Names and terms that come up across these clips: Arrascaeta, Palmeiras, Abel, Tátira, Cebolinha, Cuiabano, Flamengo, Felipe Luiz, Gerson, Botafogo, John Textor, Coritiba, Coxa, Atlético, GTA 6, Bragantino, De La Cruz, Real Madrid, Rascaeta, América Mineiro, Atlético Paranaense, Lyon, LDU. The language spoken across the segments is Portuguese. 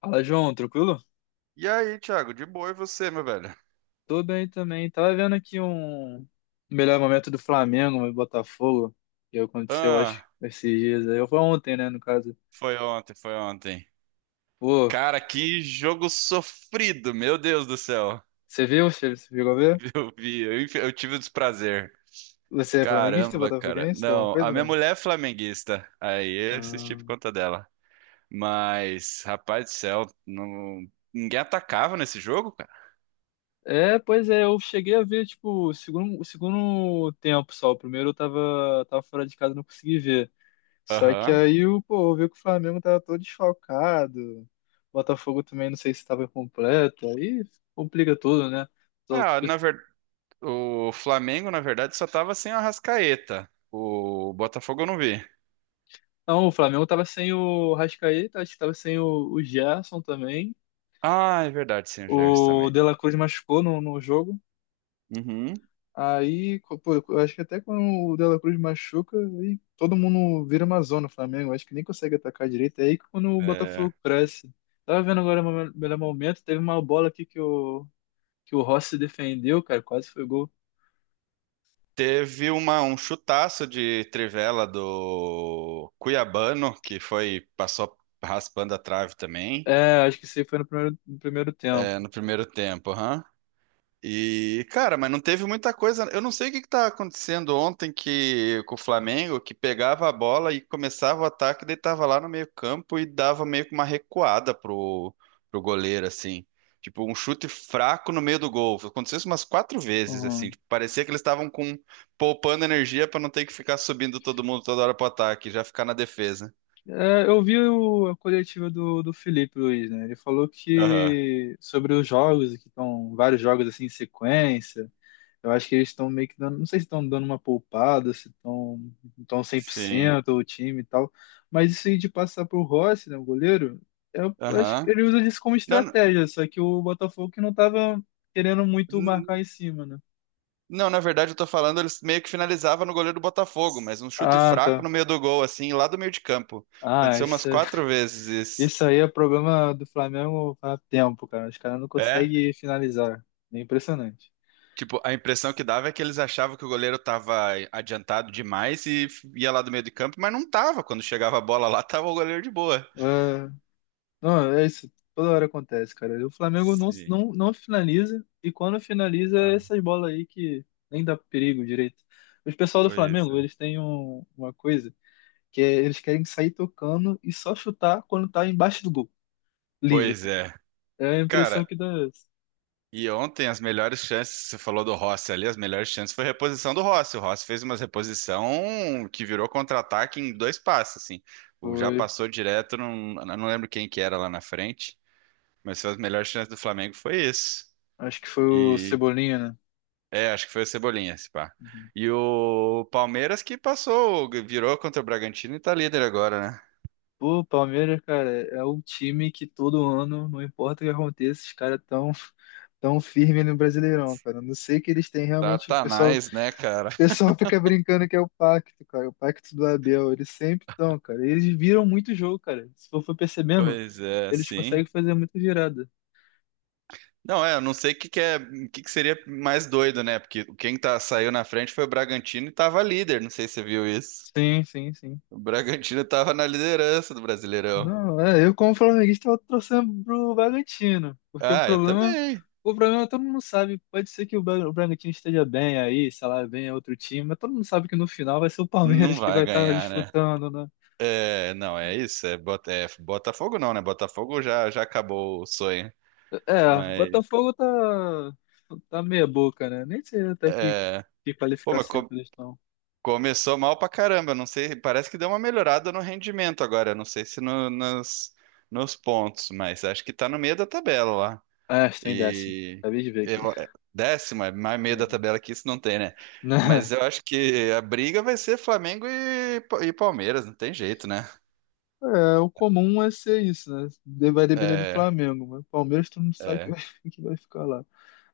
Fala, João, tranquilo? E aí, Thiago, de boa e você, meu velho? Tô bem também. Tava vendo aqui um melhor momento do Flamengo e Botafogo, que aconteceu, acho, Ah, esses dias aí. Foi ontem, né, no caso. foi ontem, foi ontem. Pô, Cara, que jogo sofrido, meu Deus do céu. você viu? Você chegou a ver? Eu vi, eu, eu tive o desprazer. Você é flamenguista, Caramba, cara. botafoguense, alguma Não, coisa, a minha não? mulher é flamenguista. Aí eu assisti Ah, por conta dela. Mas, rapaz do céu, ninguém atacava nesse jogo, cara. é, pois é, eu cheguei a ver, tipo, o segundo tempo só. O primeiro eu tava fora de casa, não consegui ver. Só que Aham. aí o pô, viu que o Flamengo tava todo desfalcado. O Botafogo também não sei se estava completo. Aí complica tudo, né? Tô- Ah, na verdade, o Flamengo, na verdade, só tava sem o Arrascaeta. O Botafogo eu não vi. Não, o Flamengo tava sem o Rascaeta, acho que tava sem o Gerson também. Ah, é verdade, sem o Gerson O também. De La Cruz machucou no jogo. Uhum. Aí, pô, eu acho que até quando o De La Cruz machuca, aí todo mundo vira uma zona, o Flamengo. Acho que nem consegue atacar direito. É aí que quando o É. Botafogo cresce. Tava vendo agora o melhor momento, teve uma bola aqui que o Rossi defendeu, cara, quase foi gol. Teve uma, um chutaço de trivela do Cuiabano, que foi, passou raspando a trave também, É, acho que isso aí foi no primeiro, no primeiro é, tempo. no primeiro tempo. Aham. E, cara, mas não teve muita coisa. Eu não sei o que que tá acontecendo ontem que com o Flamengo, que pegava a bola e começava o ataque, daí tava lá no meio-campo e dava meio que uma recuada pro goleiro, assim. Tipo, um chute fraco no meio do gol. Aconteceu isso umas quatro vezes, assim. Uhum. Tipo, parecia que eles estavam com poupando energia pra não ter que ficar subindo todo mundo toda hora pro ataque, já ficar na defesa. É, eu vi a coletiva do Felipe Luiz, né? Ele falou Aham. que sobre os jogos, que estão vários jogos assim em sequência. Eu acho que eles estão meio que dando, não sei se estão dando uma poupada, se estão cem por Sim. cento o time e tal, mas isso aí de passar pro Rossi, né, o goleiro, eu acho que Aham. ele usa isso como Não, estratégia, só que o Botafogo que não tava querendo muito marcar não. em cima, né? Não, na verdade, eu tô falando, eles meio que finalizava no goleiro do Botafogo, mas um chute Ah, fraco tá. no meio do gol, assim, lá do meio de campo. Ah, Aconteceu umas isso, quatro vezes isso. isso aí é problema do Flamengo há tempo, cara. Os caras não É, conseguem finalizar. É impressionante. tipo, a impressão que dava é que eles achavam que o goleiro tava adiantado demais e ia lá do meio de campo, mas não tava. Quando chegava a bola lá, tava o goleiro de boa. Ah, não, é isso. Toda hora acontece, cara. O Flamengo não, Sim. não, não finaliza, e quando finaliza, é Ah, essas bolas aí que nem dá perigo direito. Os pessoal do pois Flamengo, é. eles têm uma coisa, que é eles querem sair tocando e só chutar quando tá embaixo do gol. Livre, Pois tá? é. É a impressão Cara, que dá. Essa. e ontem as melhores chances, você falou do Rossi ali, as melhores chances foi a reposição do Rossi. O Rossi fez uma reposição que virou contra-ataque em dois passos, assim. O já Foi. passou direto, não, não lembro quem que era lá na frente, mas foi as melhores chances do Flamengo foi isso. Acho que foi o E Cebolinha, né? é, acho que foi o Cebolinha, esse pá. Uhum. E o Palmeiras que passou, virou contra o Bragantino e tá líder agora, né? Pô, o Palmeiras, cara, é o time que todo ano, não importa o que aconteça, os caras tão, tão firme no Brasileirão, cara. Eu não sei que eles têm realmente. O Satanás, né, cara? pessoal fica brincando que é o pacto, cara. O pacto do Abel. Eles sempre estão, cara. Eles viram muito jogo, cara. Se for percebendo, Pois é, eles conseguem sim. fazer muita virada. Não, é, eu não sei o que que é, o que que seria mais doido, né? Porque quem tá, saiu na frente foi o Bragantino e tava líder, não sei se você viu isso. Sim, sim, sim. O Bragantino tava na liderança do Brasileirão. Não, é, eu como flamenguista eu torcendo pro Bragantino, porque Ah, eu também. o problema todo mundo sabe, pode ser que o o Bragantino esteja bem aí, sei lá, bem é outro time, mas todo mundo sabe que no final vai ser o Palmeiras Não que vai vai estar ganhar, né? disputando, né? É, não, é isso, é, é Botafogo não, né? Botafogo já, já acabou o sonho, É, mas Botafogo tá, tá meia boca, né? Nem sei até é, que pô, mas qualificação que eles estão. começou mal pra caramba, não sei, parece que deu uma melhorada no rendimento agora, não sei se nos pontos, mas acho que tá no meio da tabela. Ah, estou em décimo, E acabei de ver aqui. eu, é, décimo, é mais meio da É. tabela que isso não tem, né? Mas Né? eu acho que a briga vai ser Flamengo e, e Palmeiras, não tem jeito, né? É, o comum é ser isso, né? Vai depender do É, Flamengo, mas o Palmeiras todo mundo sabe que é, vai, que vai ficar lá.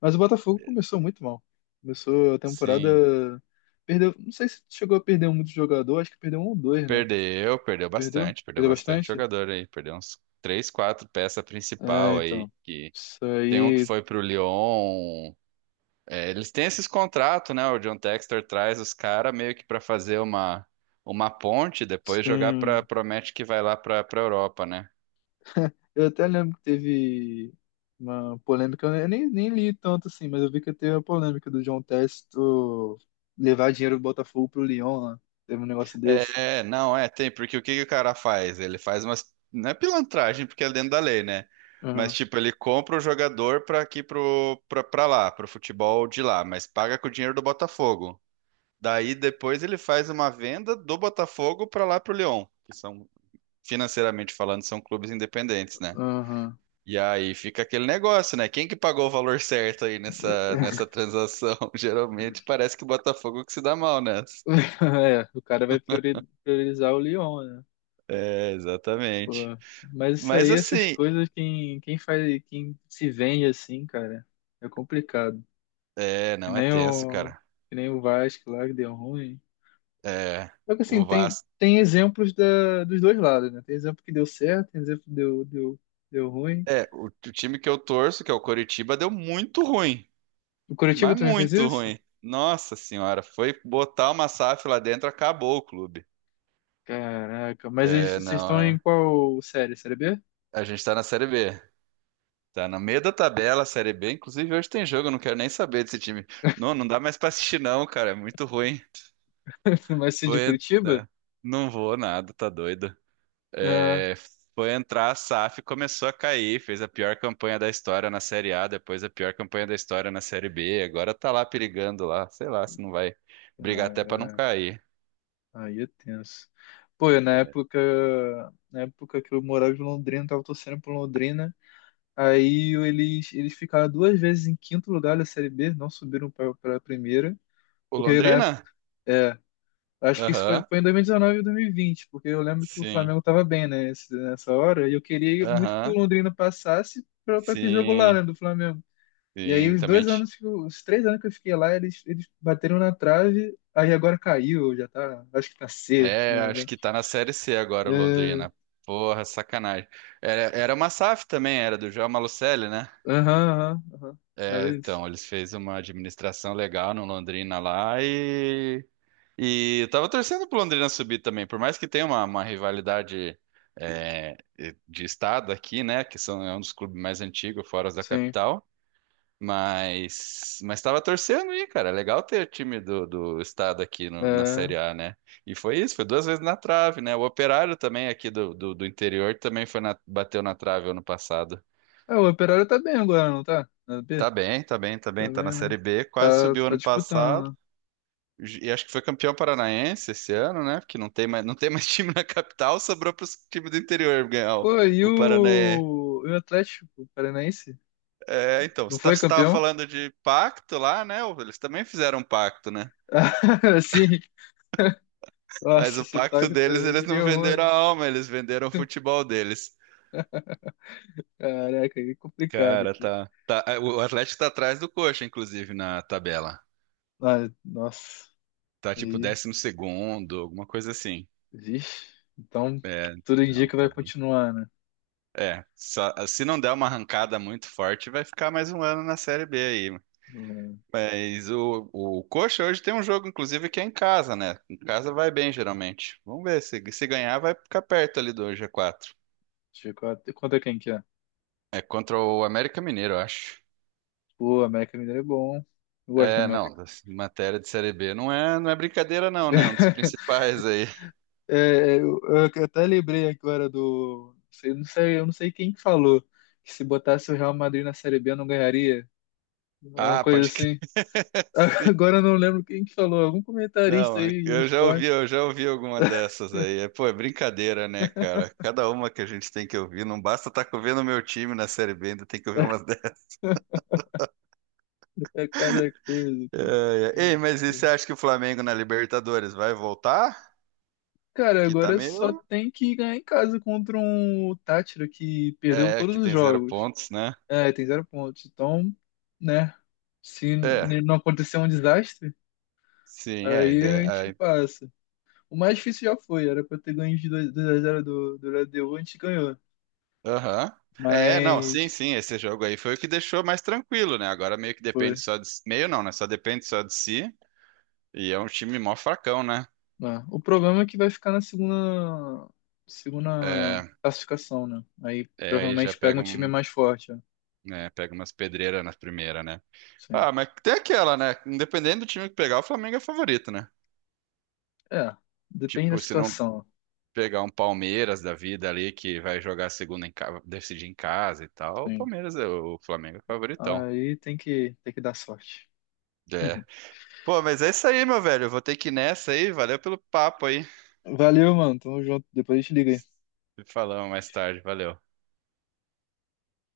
Mas o Botafogo começou muito mal. Começou a temporada. sim. Perdeu. Não sei se chegou a perder muito jogador, acho que perdeu um ou dois, né? Perdeu, Perdeu? Perdeu Perdeu bastante bastante? jogador aí, perdeu uns três, quatro peças É, principal aí, então. que Isso tem um que aí, foi pro Lyon, é, eles têm esses contratos, né? O John Textor traz os caras meio que pra fazer uma ponte, depois jogar pra, sim. promete que vai lá pra Europa, né? Eu até lembro que teve uma polêmica, eu nem li tanto assim, mas eu vi que teve a polêmica do João Testo levar dinheiro do Botafogo pro Lyon lá. Teve um negócio desse. É, não, é, tem, porque o que que o cara faz? Ele faz umas, não é pilantragem, porque é dentro da lei, né? Mas, Aham, tipo, ele compra o jogador pra aqui pra lá, pro futebol de lá, mas paga com o dinheiro do Botafogo. Daí depois ele faz uma venda do Botafogo pra lá pro Lyon, que são, financeiramente falando, são clubes independentes, né? aham. E aí fica aquele negócio, né? Quem que pagou o valor certo aí nessa, nessa transação? Geralmente parece que o Botafogo que se dá mal nessa. É, o cara vai priorizar o Lyon, né? É, Pô, exatamente. mas isso Mas aí, essas assim, coisas, quem faz, quem se vende assim, cara, é complicado. é, Que não é nem tenso, o, cara. que nem o Vasco lá que deu ruim. É, Só que assim, o tem, Vasco. tem exemplos da, dos dois lados, né? Tem exemplo que deu certo, tem exemplo que deu ruim. É, o time que eu torço, que é o Coritiba, deu muito ruim. O Curitiba Mas também fez muito isso? ruim. Nossa senhora, foi botar uma SAF lá dentro, acabou o clube. Caraca, mas É, vocês não, estão em é. qual série? Série B? A gente tá na Série B. Tá no meio da tabela, Série B. Inclusive, hoje tem jogo, eu não quero nem saber desse time. Não, não dá mais pra assistir, não, cara. É muito ruim. Mas se de Foi, Curitiba? né? Não vou nada, tá doido. Ah, É, foi entrar a SAF, começou a cair, fez a pior campanha da história na Série A, depois a pior campanha da história na Série B, agora tá lá perigando lá, sei lá se não vai brigar até pra não cair. aí é tenso. Pô, eu, É, na época que eu morava em Londrina, tava torcendo pro Londrina. Eles, eles ficaram duas vezes em quinto lugar da Série B, não subiram pra, pra primeira. o Porque na época, Londrina? é, acho que isso foi, Aham, foi em dois mil e e 2020, porque eu lembro que o sim, Flamengo tava bem, né, nessa hora. E eu queria muito que o aham, Londrina passasse pra, pra ter jogo lá, né, sim, do Flamengo. E aí sim, os também. dois anos, que os três anos que eu fiquei lá, eles bateram na trave. Aí agora caiu, já tá, acho que tá C, se É, não acho que tá na Série C agora o E- Londrina. Porra, sacanagem. Era uma SAF também, era do João Malucelli, né? Aham, aham, aham. É, Era isso. então, eles fez uma administração legal no Londrina lá. E eu tava torcendo pro Londrina subir também, por mais que tenha uma rivalidade é, de estado aqui, né? Que são, é um dos clubes mais antigos, fora os da Sim. capital. Mas tava torcendo aí, cara. É legal ter time do estado aqui na É. Série A, né? E foi isso, foi duas vezes na trave, né? O Operário também aqui do interior também foi bateu na trave ano passado. É, o Operário tá bem agora, não tá? Na B? Tá bem, tá bem, tá Tá bem. Tá na bem, né? Série B, quase Tá, subiu tá ano passado. disputando, né? E acho que foi campeão paranaense esse ano, né? Porque não tem mais, não tem mais time na capital, sobrou para os times do interior ganhar Pô, o Paranaense. E o Atlético Paranaense? É, então, Não você foi estava campeão? falando de pacto lá, né? Eles também fizeram um pacto, né? Sim. Mas Nossa, o esse pacto pago tá deles, aí eles que não deu venderam ruim. a alma, eles venderam o futebol deles. Caraca, aí é complicado, Cara, cara. tá, tá. É, o Atlético tá atrás do Coxa, inclusive, na tabela. Ah, nossa, Tá tipo aí, décimo segundo, alguma coisa assim. vixe. Então, É, tudo não, indica que vai tá bem. continuar, né? É, se não der uma arrancada muito forte, vai ficar mais um ano na Série B aí. Mas o Coxa hoje tem um jogo, inclusive, que é em casa, né? Em casa vai bem, geralmente. Vamos ver, se ganhar, vai ficar perto ali do G4. Deixa eu ver quanto é G quatro. Conta quem que é? É contra o América Mineiro, eu acho. Pô, América Mineiro é bom. Eu gosto da É, não, América. Matéria de Série B não é, não é brincadeira, não, né? Um dos principais aí. É, eu até lembrei agora do. Não sei, eu não sei quem que falou que se botasse o Real Madrid na Série B não ganharia. Uma Ah, coisa pode crer. assim. Sim. Agora eu não lembro quem que falou. Algum Não, comentarista aí de esporte. eu já ouvi alguma dessas aí. É, pô, é brincadeira, né, cara? Cada uma que a gente tem que ouvir, não basta estar vendo o meu time na Série B, ainda tem que ouvir umas dessas. É cada coisa, cara. É, é. Ei, mas e você acha que o Flamengo na Libertadores vai voltar? Cara, Que tá agora só meio. tem que ganhar em casa contra um Tátira que perdeu É, todos que os tem zero jogos. pontos, né? É, tem zero pontos. Então, né? Se É, não acontecer um desastre, sim, é, a aí a gente ideia. Passa. O mais difícil já foi, era pra ter ganho de dois x 0 do, do LDU, a gente ganhou. Aham. É, não, sim, Mas sim, esse jogo aí foi o que deixou mais tranquilo, né? Agora meio que depende foi. só de. Meio não, né? Só depende só de si. E é um time mó fracão, né? Né. O problema é que vai ficar na segunda, segunda É, classificação, né? Aí é aí já provavelmente pega pega um time um. mais forte. Né? Né? Pega umas pedreiras na primeira, né? Sim. Ah, mas tem aquela, né? Independente do time que pegar, o Flamengo é favorito, né? É, depende da Tipo, se não situação. pegar um Palmeiras da vida ali que vai jogar a segunda em casa, decidir em casa e tal, o Sim. Palmeiras é o Flamengo é favoritão. Aí tem que dar sorte. É. Pô, mas é isso aí, meu velho. Eu vou ter que ir nessa aí. Valeu pelo papo aí. Valeu, mano. Tamo junto. Depois a gente liga aí. Se falamos mais tarde. Valeu.